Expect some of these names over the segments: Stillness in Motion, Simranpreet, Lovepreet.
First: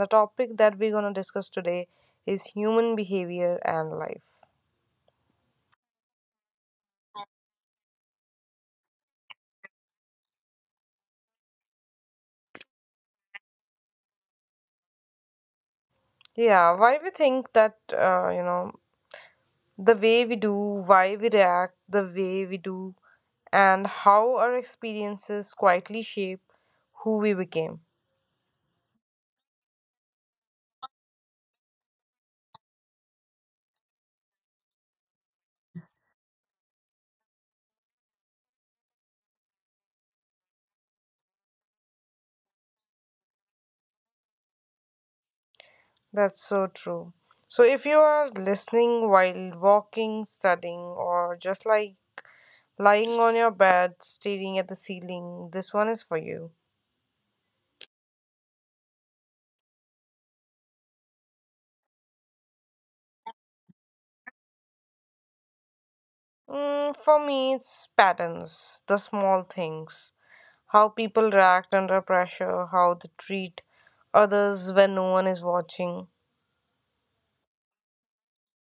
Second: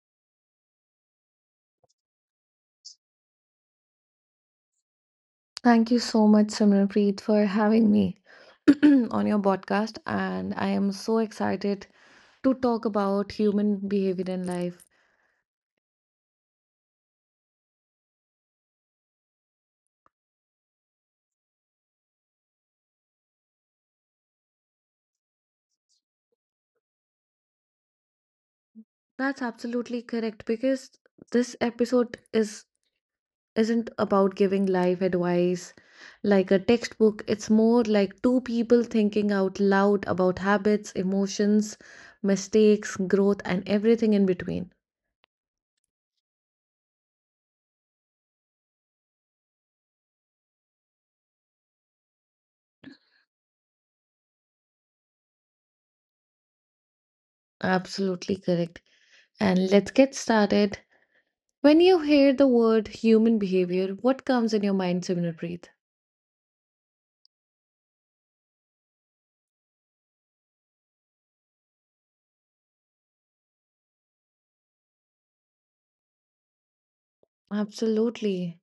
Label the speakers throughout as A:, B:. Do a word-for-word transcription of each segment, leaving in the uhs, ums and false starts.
A: the topic that we're going to discuss today is human behavior and life.
B: Thank you so much, Simranpreet, for having me on your podcast. And I am so excited to talk about human behavior in life.
A: Yeah, why we think that, uh, you know, the way we do, why we react, the way we do, and how our experiences quietly shape who we became.
B: That's absolutely correct because this episode is isn't about giving life advice like a textbook. It's more like two people thinking out loud about habits, emotions, mistakes, growth, and everything in between.
A: That's so true. So, if you are listening while walking, studying, or just like lying on your bed, staring at the ceiling, this one is for you.
B: Absolutely correct. And let's get started. When you hear the word human behavior, what comes in your mind, Simranpreet?
A: Mm, for me, it's patterns, the small things, how people react under pressure, how they treat others when no one is watching.
B: Absolutely.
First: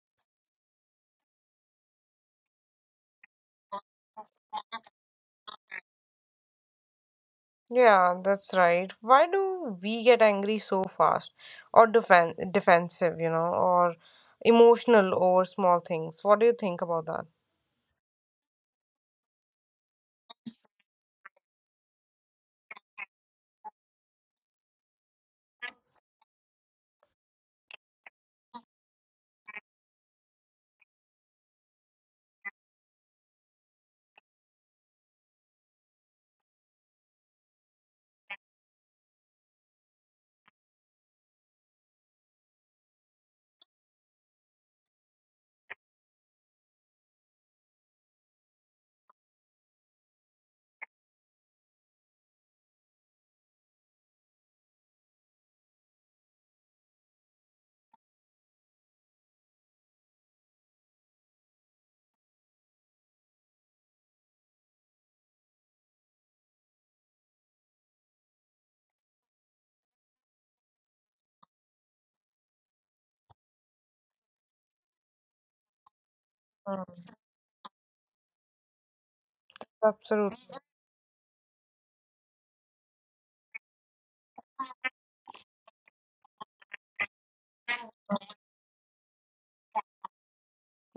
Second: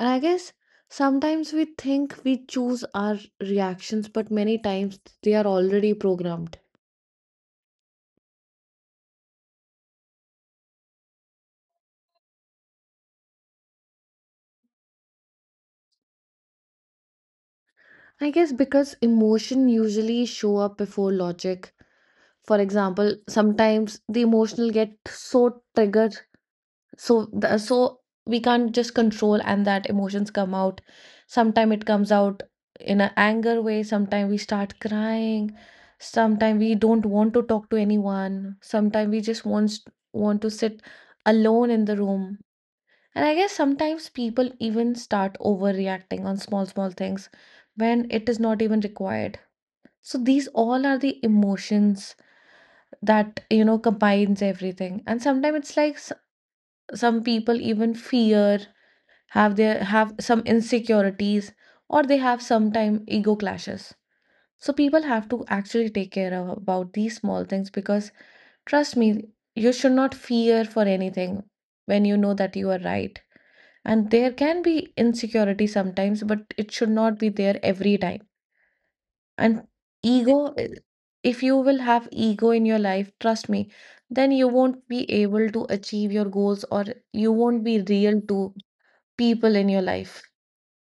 B: And I guess sometimes we think we choose our reactions, but many times they are already programmed.
A: Yeah, that's right. Why do we get angry so fast or defen defensive, you know, or emotional over small things? What do you think about that?
B: I guess because emotion usually show up before logic. For example, sometimes the emotional get so triggered, so the, so we can't just control, and that emotions come out. Sometime it comes out in an anger way. Sometime we start crying. Sometime we don't want to talk to anyone. Sometime we just want want to sit alone in the room. And I guess sometimes people even start overreacting on small small things when it is not even required. So these all are the emotions that you know combines everything. And sometimes it's like s- some people even fear, have their have some insecurities, or they have sometime ego clashes. So people have to actually take care of about these small things because, trust me, you should not fear for anything when you know that you are right. And there can be insecurity sometimes, but it should
A: Mm.
B: not be there every time. And
A: Absolutely.
B: ego, if you will have ego in your life, trust me, then you won't be able to achieve your goals, or you won't be real to people in your life.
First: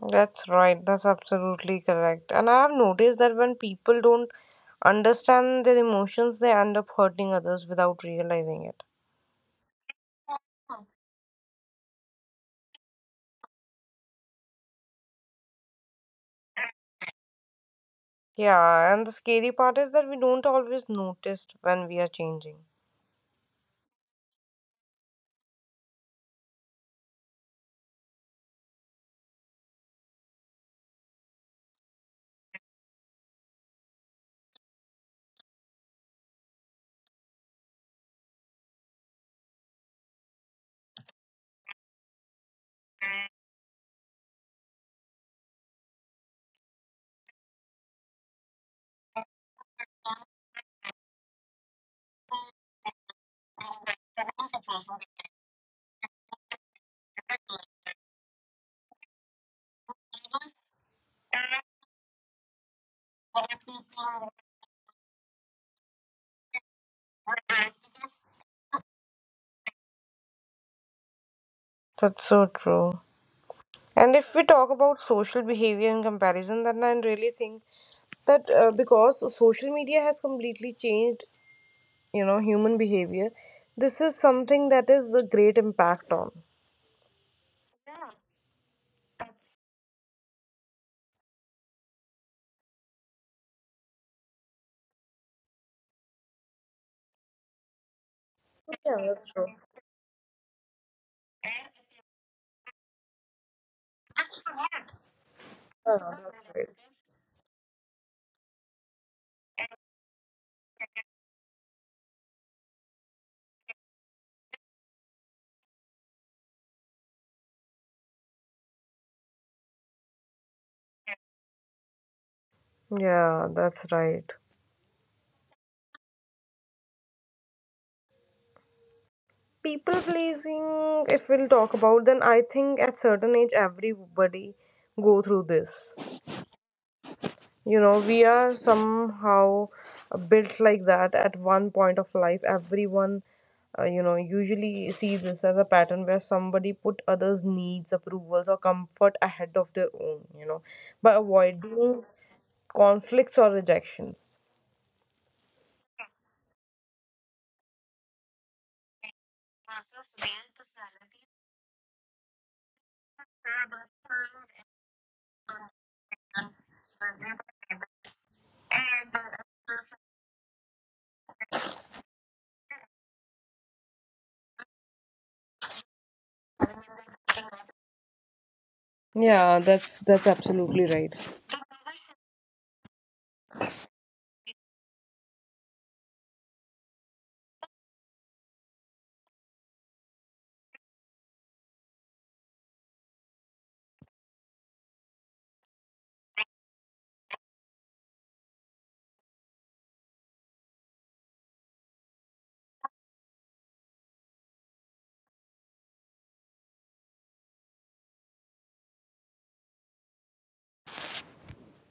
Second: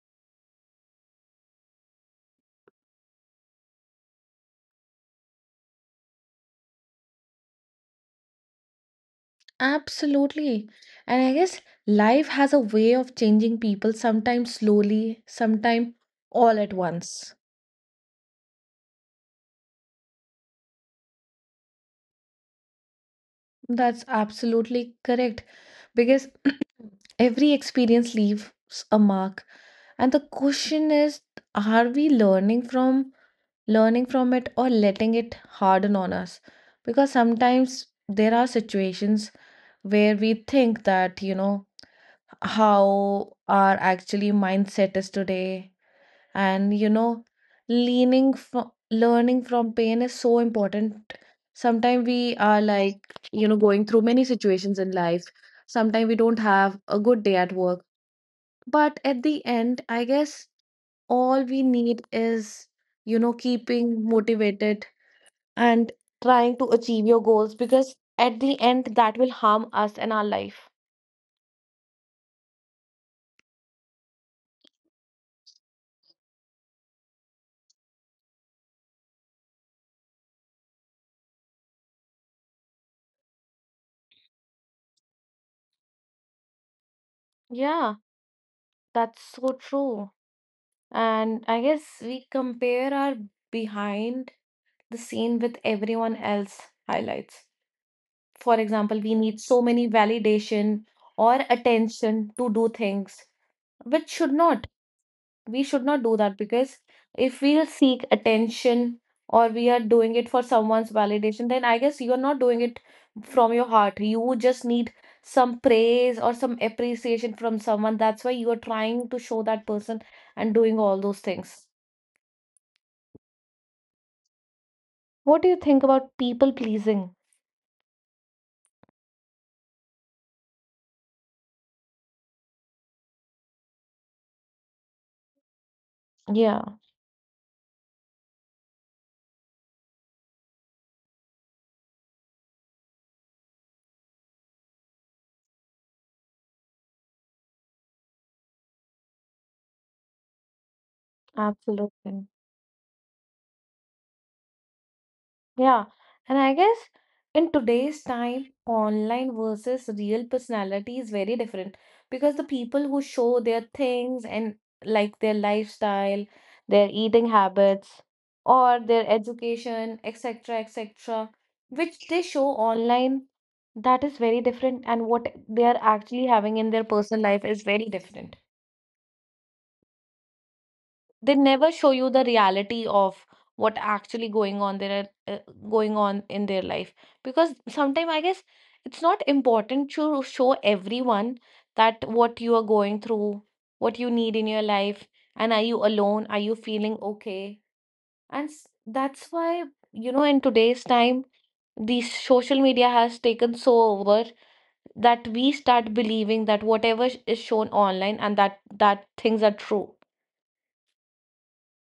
A: That's right. That's absolutely correct. And I have noticed that when people don't understand their emotions, they end up hurting others without realizing it.
B: Absolutely. And I guess life has a way of changing people, sometimes slowly, sometimes all at once.
A: Yeah, and the scary part is that we don't always notice when we are changing.
B: That's absolutely correct. Because every experience leaves a mark. And the question is, are we learning from learning from it, or letting it harden on us? Because sometimes there are situations where we think that, you know, how our actually mindset is today. And you know leaning from learning from pain is so important. Sometimes we are like, you know going through many situations in life. Sometimes we don't have a good day at work, but at the end I guess all we need is, you know keeping motivated, and trying to achieve your goals, because at the end that will harm us and our life.
A: That's so true. And if we talk about social behavior and comparison, then I really think that uh, because social media has completely changed, you know, human behavior, this is something that is a great impact on.
B: Yeah, that's so true. And I guess we compare our behind the scene with everyone else highlights. For
A: Yeah,
B: example, we
A: that's
B: need
A: true.
B: so many validation or attention to do things, which should not. We should
A: Yeah,
B: not do
A: that's
B: that.
A: right.
B: Because if we'll seek attention, or we are doing it for someone's validation, then I guess you're not doing it from your heart. You just need some praise or some appreciation from someone. That's why you are trying to show that person, and doing all those things.
A: Yeah, that's right.
B: What do you think about people pleasing?
A: People pleasing, if we'll talk about, then I think at certain age everybody go through this.
B: Yeah,
A: You know we are somehow built like that. At one point of life, everyone uh, you know usually see this as a pattern where somebody put others needs approvals or comfort ahead of their own, you know by avoiding
B: absolutely.
A: conflicts or rejections.
B: Yeah, and I guess in today's time, online versus real personality is very different, because the people who show their things and like their lifestyle, their eating habits, or their education, et cetera, et cetera, which they show online, that is very different, and what they are actually having in their personal life is very different.
A: Yeah, that's that's absolutely right.
B: They never show you the reality of what actually going on there, uh, going on in their life. Because sometimes I guess it's not important to show everyone that what you are going through, what you need in your life, and are you alone, are you feeling okay. And s- that's why, you know in today's time, the social media has taken so over that we start believing that whatever is shown online, and that that things are true.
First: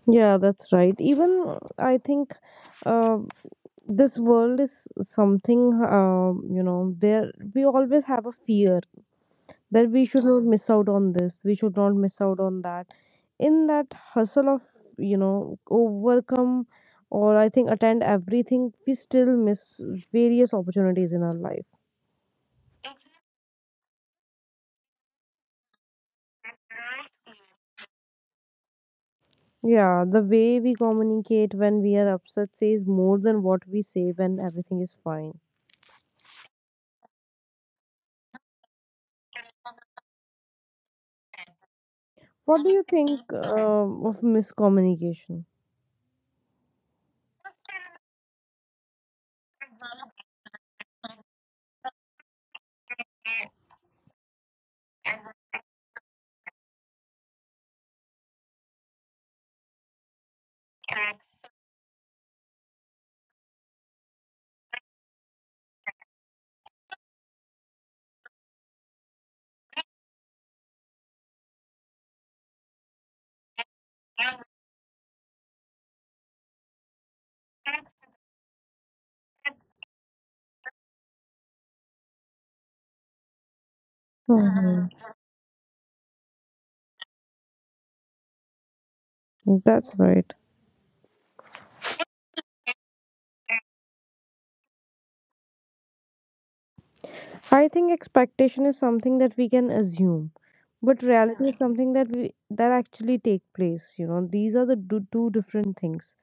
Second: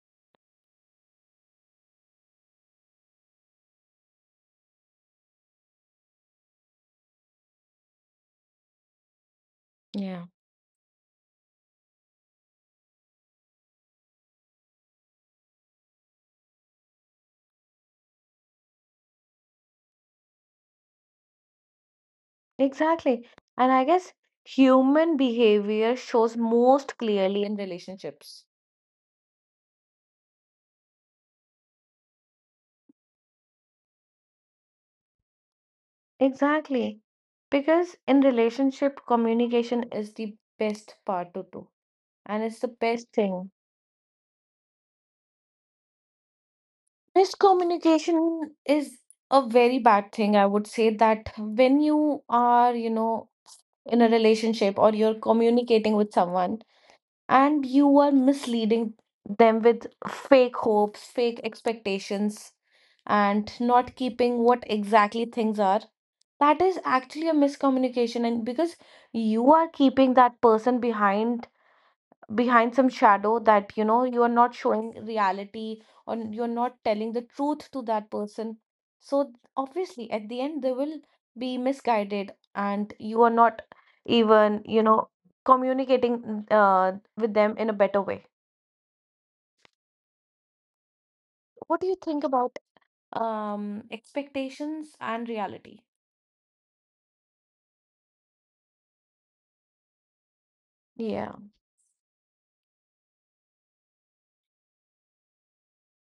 A: Yeah, that's right. Even I think, um, this world is something, um, you know there we always have a fear that we should
B: Yeah.
A: not miss out on this, we should not miss out on that. In that hustle of you know overcome, or I think attend everything, we still miss various opportunities in our life.
B: Exactly. And I guess human behavior shows most clearly in relationships.
A: Yeah, the way we communicate when we are upset says more than what we say when everything is fine.
B: Exactly. Because in relationship, communication is the best part to do. And
A: What
B: it's
A: do
B: the
A: you
B: best
A: think
B: thing.
A: um, of miscommunication?
B: Miscommunication is a very bad thing. I would say that when you are, you know, in a relationship, or you're communicating with someone, and you are misleading them with fake hopes, fake expectations, and not keeping what exactly things are. That is actually a miscommunication, and because you are keeping that person behind behind some shadow, that, you know you are not showing reality, or you're not telling the truth to that person. So obviously at the end they will be misguided, and you are not even, you
A: Mhm.
B: know communicating uh, with them in a better way.
A: That's right.
B: What do you think about, um expectations and reality?
A: I think expectation is something that we can assume, but
B: Yeah.
A: reality is something that we that actually take place. You know, these are the do, two different things.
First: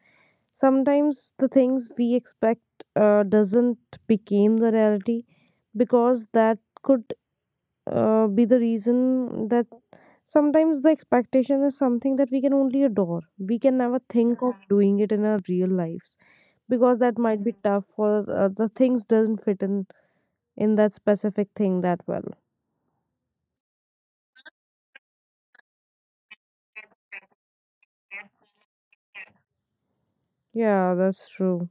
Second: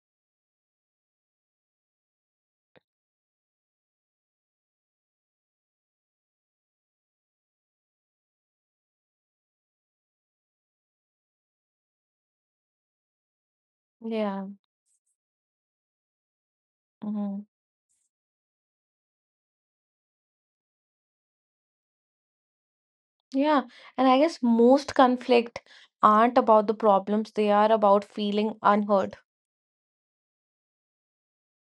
A: Sometimes the things we expect uh, doesn't become the reality, because that could uh, be the reason that sometimes the expectation is something that we can only adore. We can never think
B: Yeah.
A: of doing it in our real lives, because that
B: Hmm.
A: might be tough, or uh, the things doesn't fit in in that specific thing that well.
B: Yeah, and I guess most conflict aren't about the problems, they are about feeling unheard.
A: Yeah, that's true.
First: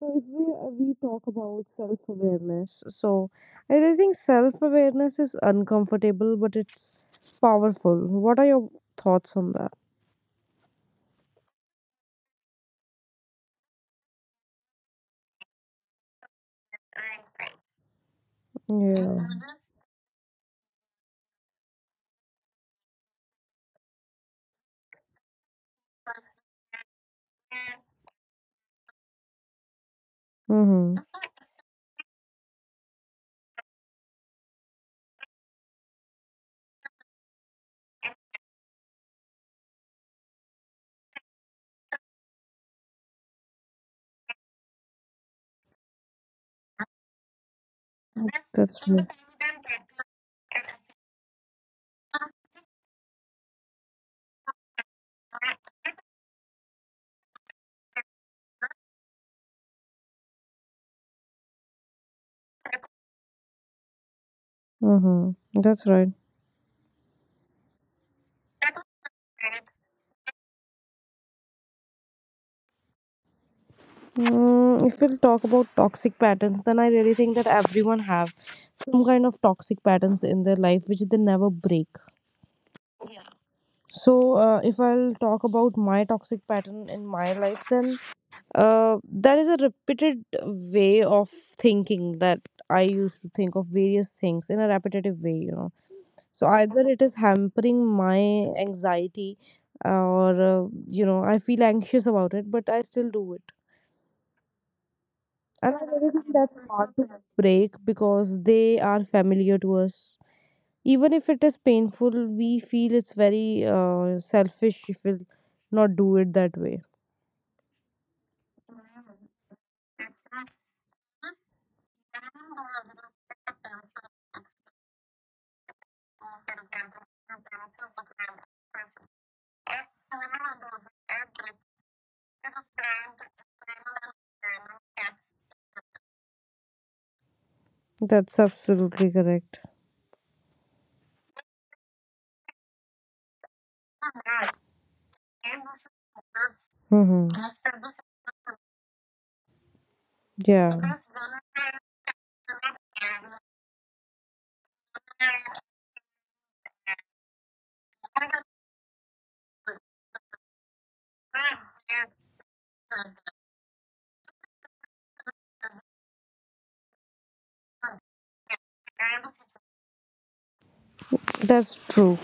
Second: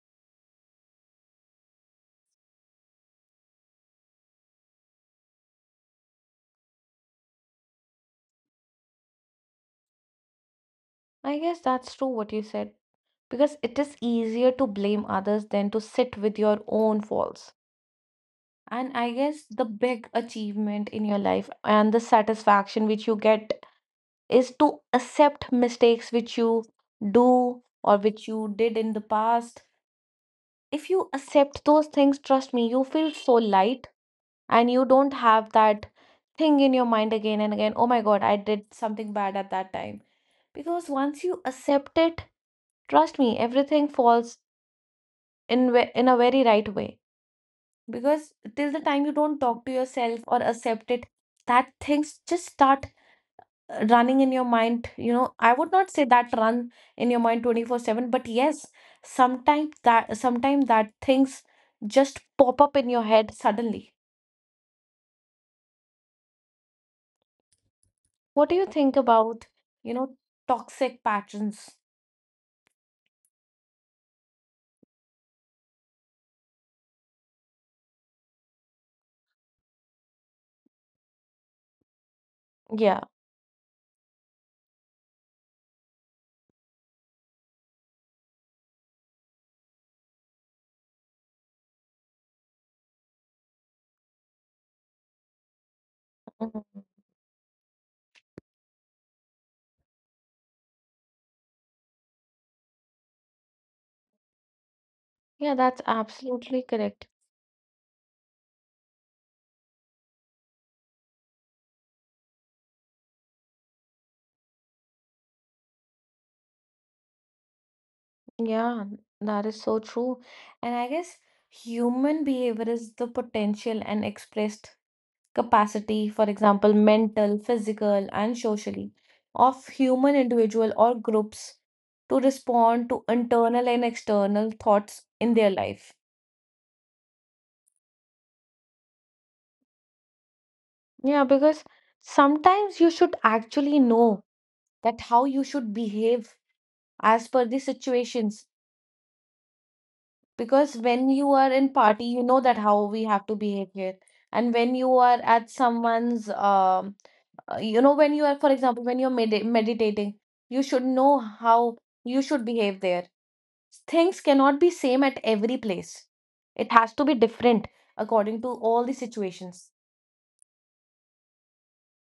A: So if we uh, we talk about self awareness, so I really think self awareness is uncomfortable, but it's powerful. What are your thoughts on that?
B: I guess that's true what you said, because it is easier to blame others than to sit with your own faults. And I
A: Yeah.
B: guess the big achievement in your life and the satisfaction which you get is to accept mistakes which you do, or which you did in the past. If
A: Mm-hmm.
B: you accept those things, trust me, you feel so light, and you don't have that thing in your mind again and again, oh my God, I did something bad at that time. Because once you accept it, trust me, everything falls in ve- in a very right way, because till
A: That's
B: the time
A: true.
B: you don't talk to yourself or accept it, that things just start uh, running in your mind. You know, I would not say that run in your mind twenty four seven, but yes, sometimes that sometimes that things just pop up in your head suddenly.
A: Mm-hmm. That's right.
B: What do you think about, you know, toxic patterns?
A: Mm, if we'll talk about toxic patterns, then I really think that everyone have some kind of toxic patterns in their life which they never break.
B: Yeah.
A: So, uh, if I'll talk about my toxic pattern in my life, then Uh, that is a repeated way of thinking that I used to think of various things in a repetitive way, you know. So either
B: Mhm.
A: it is hampering my anxiety, or uh, you know, I feel anxious about it, but I still do it.
B: Yeah,
A: And I
B: that's
A: really think that's
B: absolutely
A: hard to
B: correct.
A: break because they are familiar to us. Even if it is painful, we feel it's very uh, selfish if we not do it that way.
B: Yeah, that is so true. And I guess human behavior is the potential and expressed capacity, for example, mental, physical, and socially, of human individual or groups to respond to internal and external thoughts in their life.
A: That's absolutely correct.
B: Yeah, because sometimes you should actually know that how you should behave as
A: Mm-hmm.
B: per the situations.
A: Yeah.
B: Because when you are in party, you know that how we have to behave here. And when you are at someone's, um, uh, you know, when you are, for example, when you're med meditating, you should know how you should behave there. Things cannot be same at every place. It has to be different according to all the situations.
A: That's true.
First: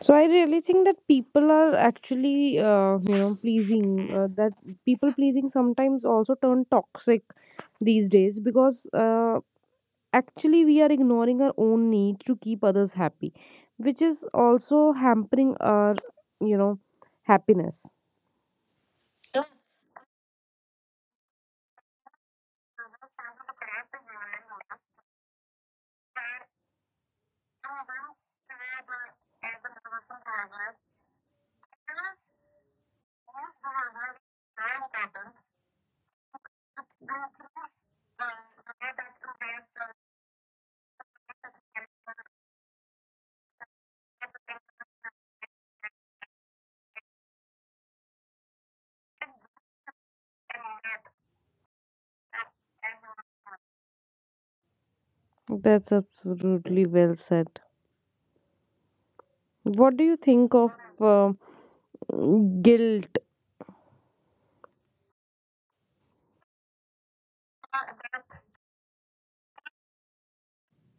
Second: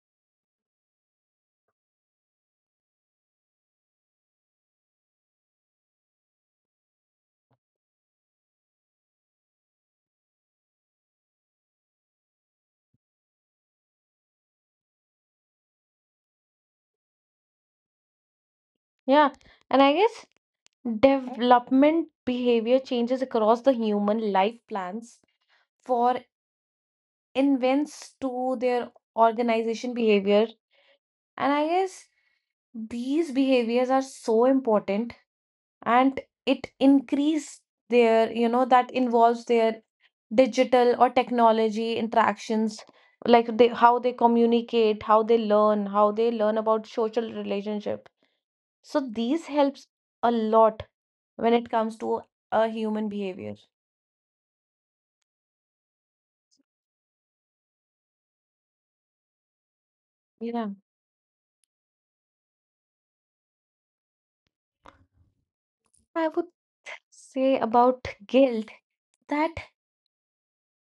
A: So I really think that people are actually, uh, you know, pleasing. Uh, that people pleasing sometimes also turn toxic these days, because uh, actually we are ignoring our own need to keep others happy, which is also hampering our you know, happiness.
B: Yeah, and I guess development behavior changes across the human life plans, for invents to their organization behavior. And I guess these behaviors are so important, and it increase their, you know, that involves their digital or technology interactions, like they, how they communicate, how they learn, how they learn about social relationship, so these helps a lot when it comes to a human behavior.
A: That's absolutely well said. What do you think of
B: Yeah.
A: uh, guilt?
B: I would say about guilt that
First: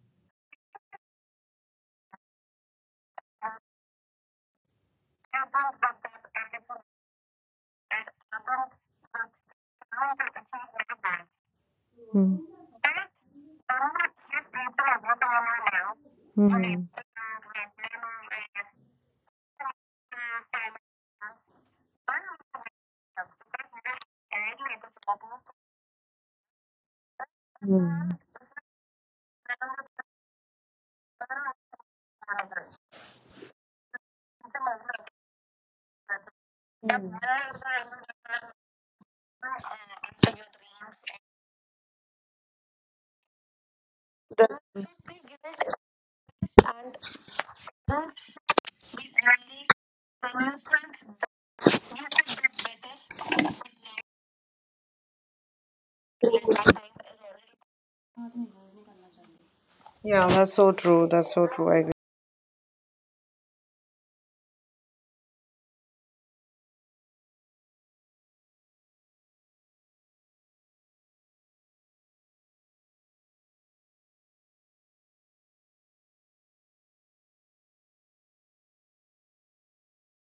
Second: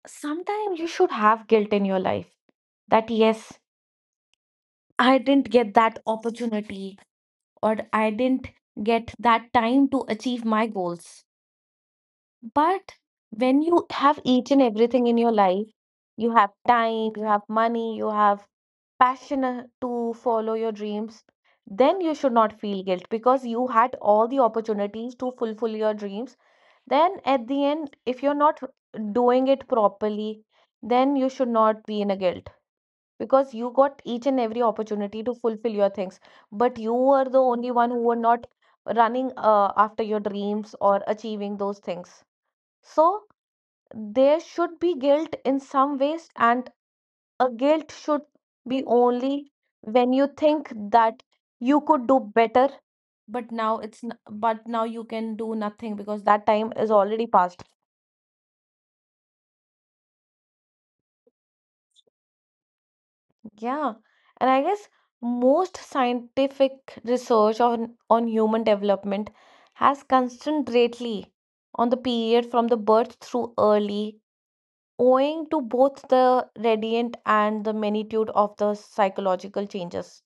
B: sometimes you should have guilt in your life. That yes, I didn't get that opportunity, or I didn't get that time to achieve my goals.
A: Mm-hmm.
B: But when you have each and everything in your life, you have time, you have money, you have passion uh, to follow your dreams, then you should not feel guilt because you had all the opportunities to fulfill your dreams. Then, at the end, if you're not doing it properly, then you should not be in a guilt because you got each and every opportunity to fulfill your things. But you were the only one who were not running uh, after your dreams or achieving those things. So, there should be guilt in some ways, and a guilt should be only when you think that you could do better, but now it's n- but now you can do nothing because that time is already past.
A: Yeah, that's so true. That's so true. I agree.
B: Yeah, and I guess most scientific research on on human development has concentrally on the period from the birth through early, owing to both the gradient and the magnitude of the psychological changes,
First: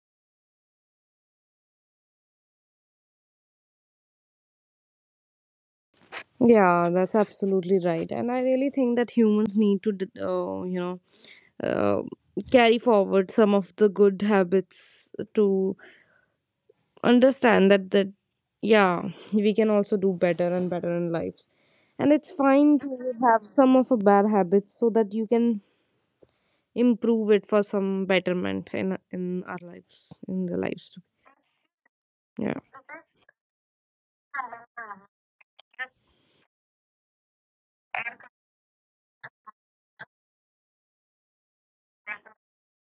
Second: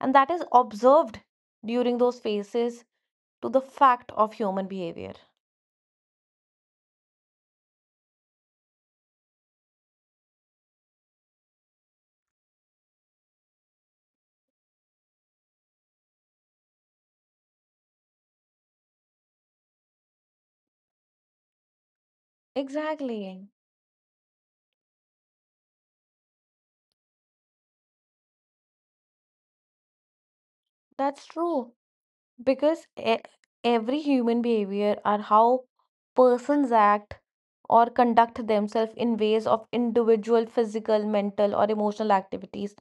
B: and that is observed during those phases to the fact of human behavior.
A: Yeah, that's absolutely right. And I really think that humans need to, d- uh, you know, uh, carry forward some of the good habits to understand that that, yeah, we can also do better and better in lives. And it's fine to have
B: Exactly.
A: some of a bad habits so that you can improve it for some betterment in in our lives, in the lives.
B: That's true.
A: Yeah,
B: Because e- every human behavior are how persons act or conduct themselves in ways of individual physical, mental, or emotional activities,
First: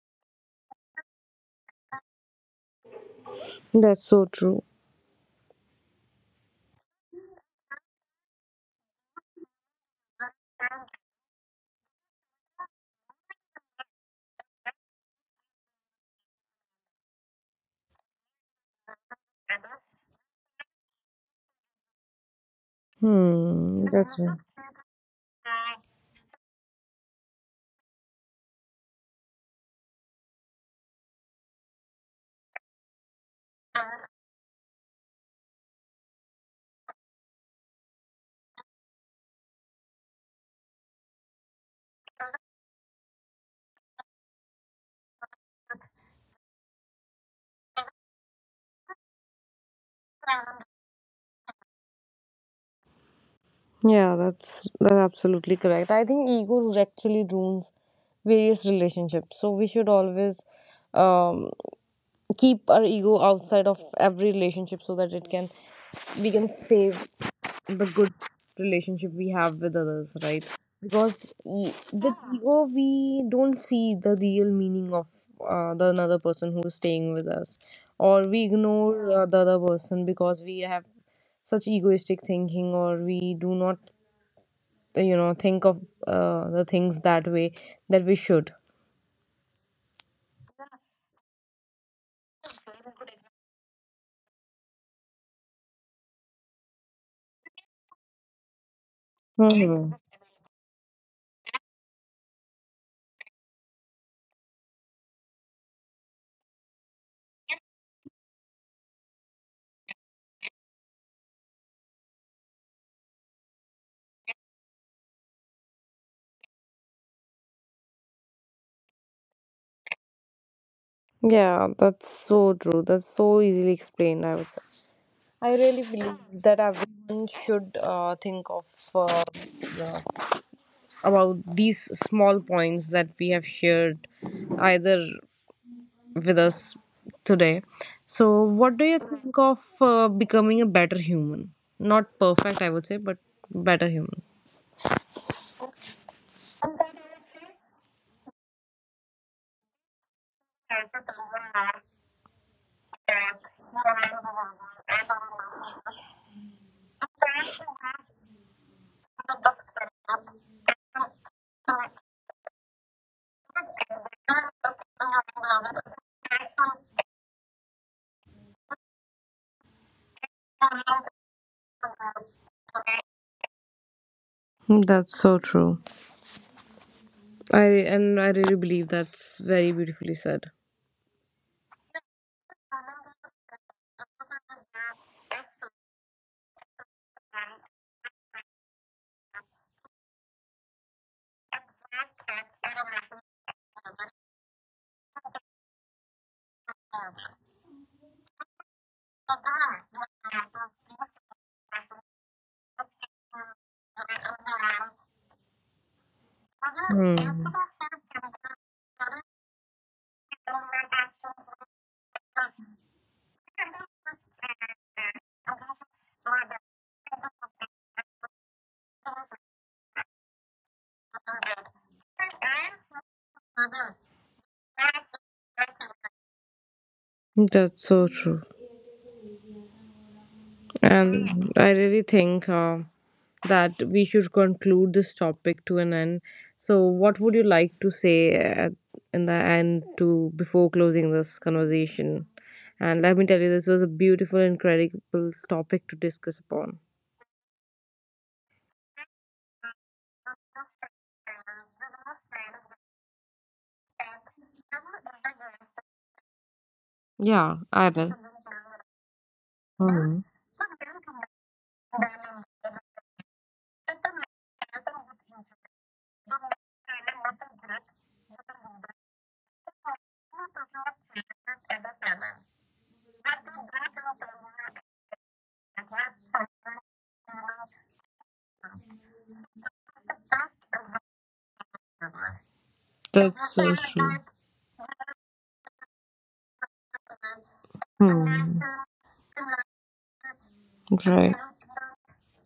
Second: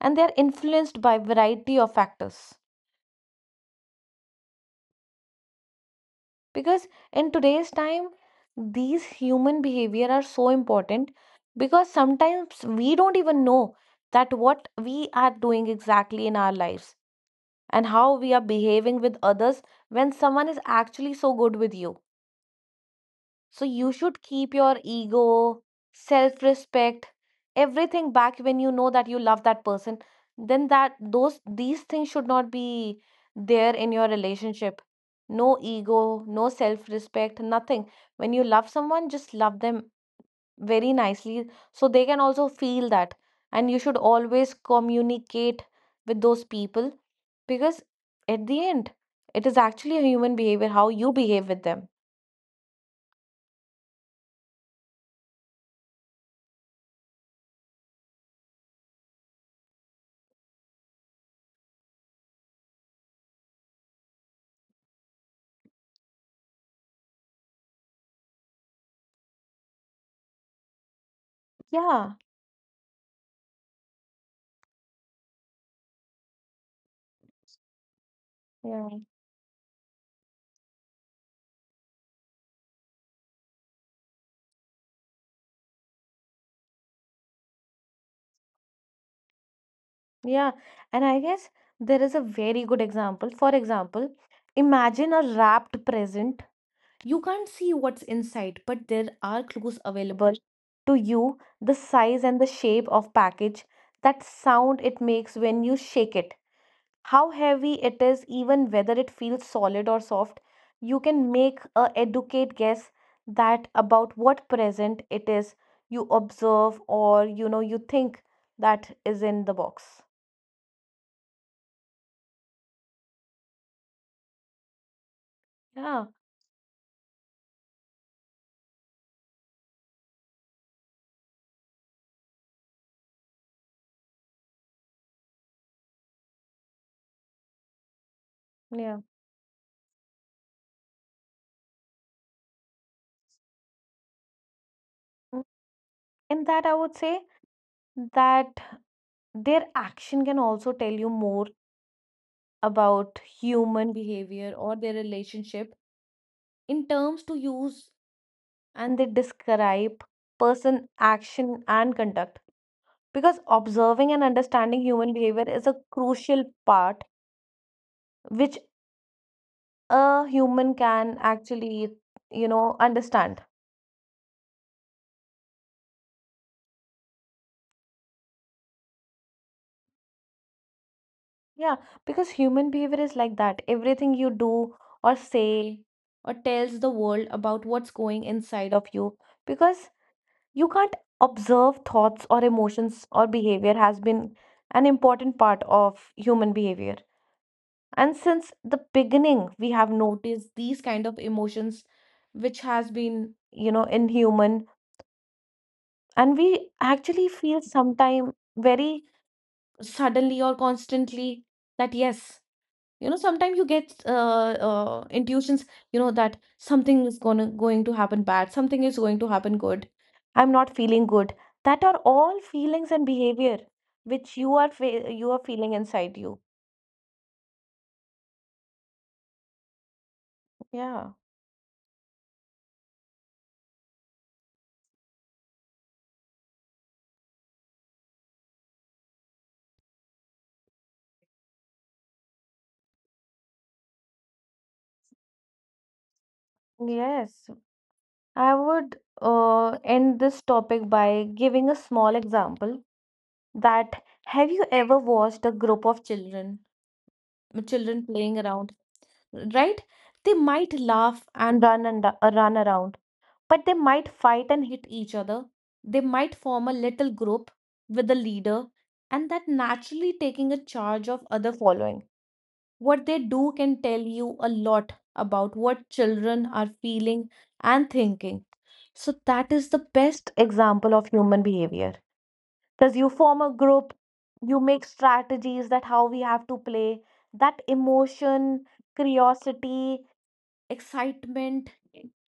B: and they are influenced by variety of factors.
A: that's so true.
B: Because in today's time these human behavior are so important, because sometimes we don't even know that what we are doing exactly in our lives, and how we are behaving with others when someone is actually so good with you. So
A: Hmm,
B: you
A: that's
B: should
A: right.
B: keep your ego, self respect, everything back when you know that you love that person. Then that those these things should not be there in your relationship. No ego, no self respect, nothing. When you love someone, just love them very nicely so they can also feel that. And you should always communicate with those people, because at the end, it is actually a human behavior how you behave with them.
A: Yeah, that's that's absolutely correct. I think ego actually ruins various relationships. So we should always um, keep our ego outside of every relationship, so that it can we can save the good relationship we have with others, right? Because e-
B: Yeah.
A: with ego we don't see the real meaning of uh, the another person who is staying with us, or we
B: Yeah.
A: ignore uh, the other person because we have such egoistic thinking, or we do not you know think of uh, the things that way that we should.
B: Yeah, and I guess there is a very good example. For example, imagine a wrapped present. You can't see what's inside, but there are clues
A: Hmm.
B: available to you, the size and the shape of package, that sound it makes when you shake it, how heavy it is, even whether it feels solid or soft. You can make a educate guess that about what present it is you observe, or you know you think that is in the box.
A: Yeah, that's so true. That's so easily explained, I would say. I really
B: Yeah.
A: believe that everyone should uh, think of uh, uh, about these small points that we have shared either with us today. So what do you
B: Yeah.
A: think of uh, becoming a better human, not perfect I would say, but better human?
B: Mm. In that, I would say that their action can also tell you more about human behavior or their relationship in terms to use, and they describe person action and conduct. Because observing and understanding human behavior is a crucial part which a human can actually, you know, understand.
A: That's so true. I and I really believe that's very beautifully said.
B: Yeah, because human behavior is like that. Everything you do or say or tells the world about what's going inside of you, because you can't observe thoughts or emotions or behavior has been an important part of human behavior. And since the beginning, we have noticed these kind of emotions which has been, you know, inhuman, and we
A: Hmm.
B: actually feel sometime very suddenly or constantly that yes. You know, sometimes you get uh, uh, intuitions, you know, that something is gonna going to happen bad, something is going to happen good. I'm not feeling good. That are all feelings and behavior which you are fe- you are feeling inside you.
A: That's so true.
B: Yeah.
A: And I really think uh, that we should conclude this topic to an end. So, what would you like to say at, in the end to before closing this conversation? And let me tell you, this was a beautiful, incredible topic to discuss upon.
B: Yes. I would uh, end this topic by giving a small example, that have you ever watched a group of children
A: Yeah, I did.
B: children playing around, right?
A: Hmm.
B: They might laugh and run and run around. But they might fight and hit each other. They might form a little group with a leader, and that naturally taking a charge of other following. What they do can tell you a lot about what children are feeling and thinking. So, that is the best example of human behavior. Because you
A: That's
B: form a
A: so
B: group,
A: true.
B: you make strategies that how we have to play, that
A: Hmm.
B: emotion, curiosity,
A: Right.
B: excitement,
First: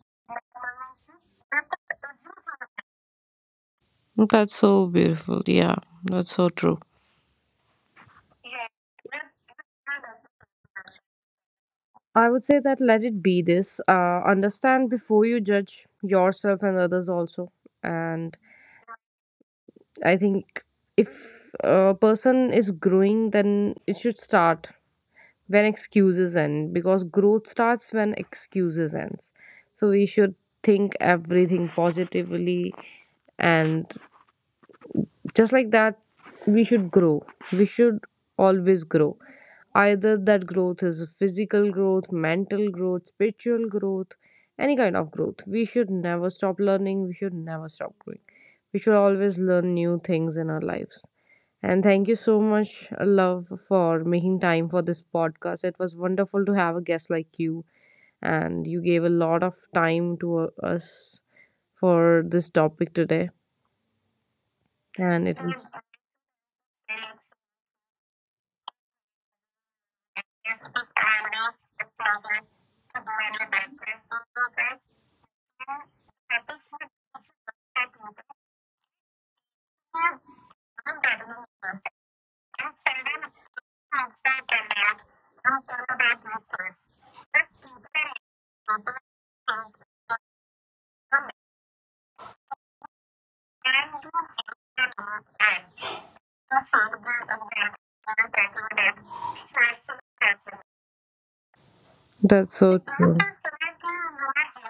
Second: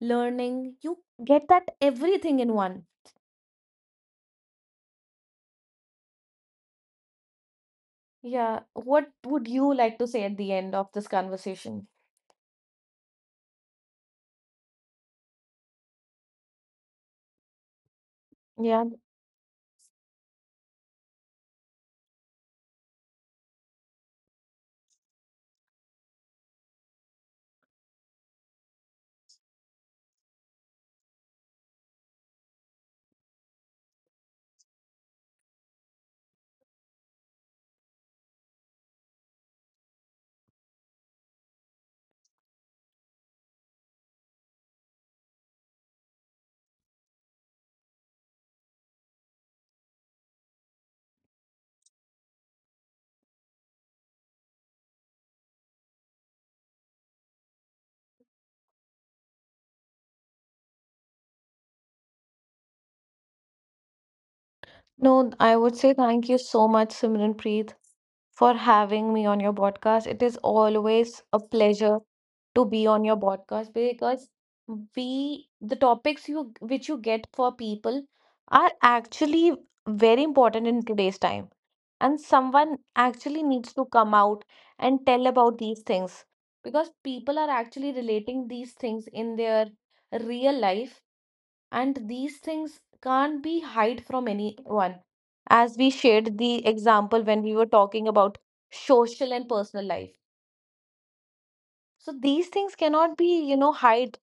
B: learning. You get that everything in one.
A: That's so beautiful. Yeah, that's so true.
B: Yeah. What would you like to say at the end of this conversation?
A: I would say that let it be this. Uh, understand before you judge yourself and others also. And
B: Yeah.
A: I think if a person is growing, then it should start when excuses end, because growth starts when excuses ends. So we should think everything positively, and just like that we should grow. We should always grow, either that growth is physical growth, mental growth, spiritual growth, any kind of growth. We should never stop learning, we should never stop growing, we should always learn new things in our lives. And thank you so much, Love, for making time for this podcast. It was wonderful to have a guest like you, and you gave a lot of time to uh, us for this topic today, and
B: No,
A: it
B: I
A: was.
B: would say thank you so much, Simran Preet, for having me on your podcast. It is always a pleasure to be on your podcast because we the topics you which you get for people are actually very important in today's time, and someone actually needs to come out and tell about these things because people are actually relating these things in their real life. And these things can't be hide from anyone, as we shared the example when we were talking about social and personal life.
A: That's
B: So
A: so
B: these
A: true.
B: things cannot be, you know hide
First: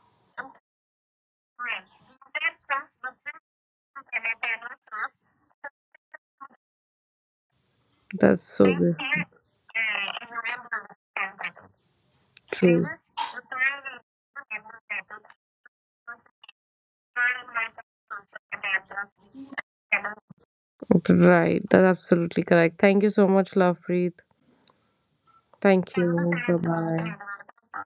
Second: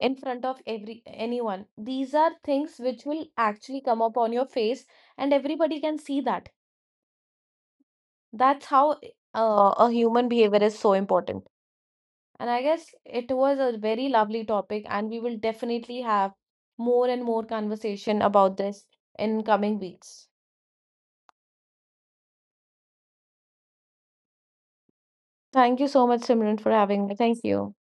B: in front of every anyone. These are things which will actually come up on your face, and everybody can see that.
A: That's so
B: That's
A: good.
B: how uh, a human behavior is so important. And I
A: True.
B: guess it was a very lovely topic, and we will definitely have more and more conversation about this in coming weeks.
A: Right. That's absolutely correct. Thank you so much, Lovepreet.
B: Thank you
A: Thank
B: so much,
A: you. Bye
B: Simran, for having
A: bye.
B: me. Thank you.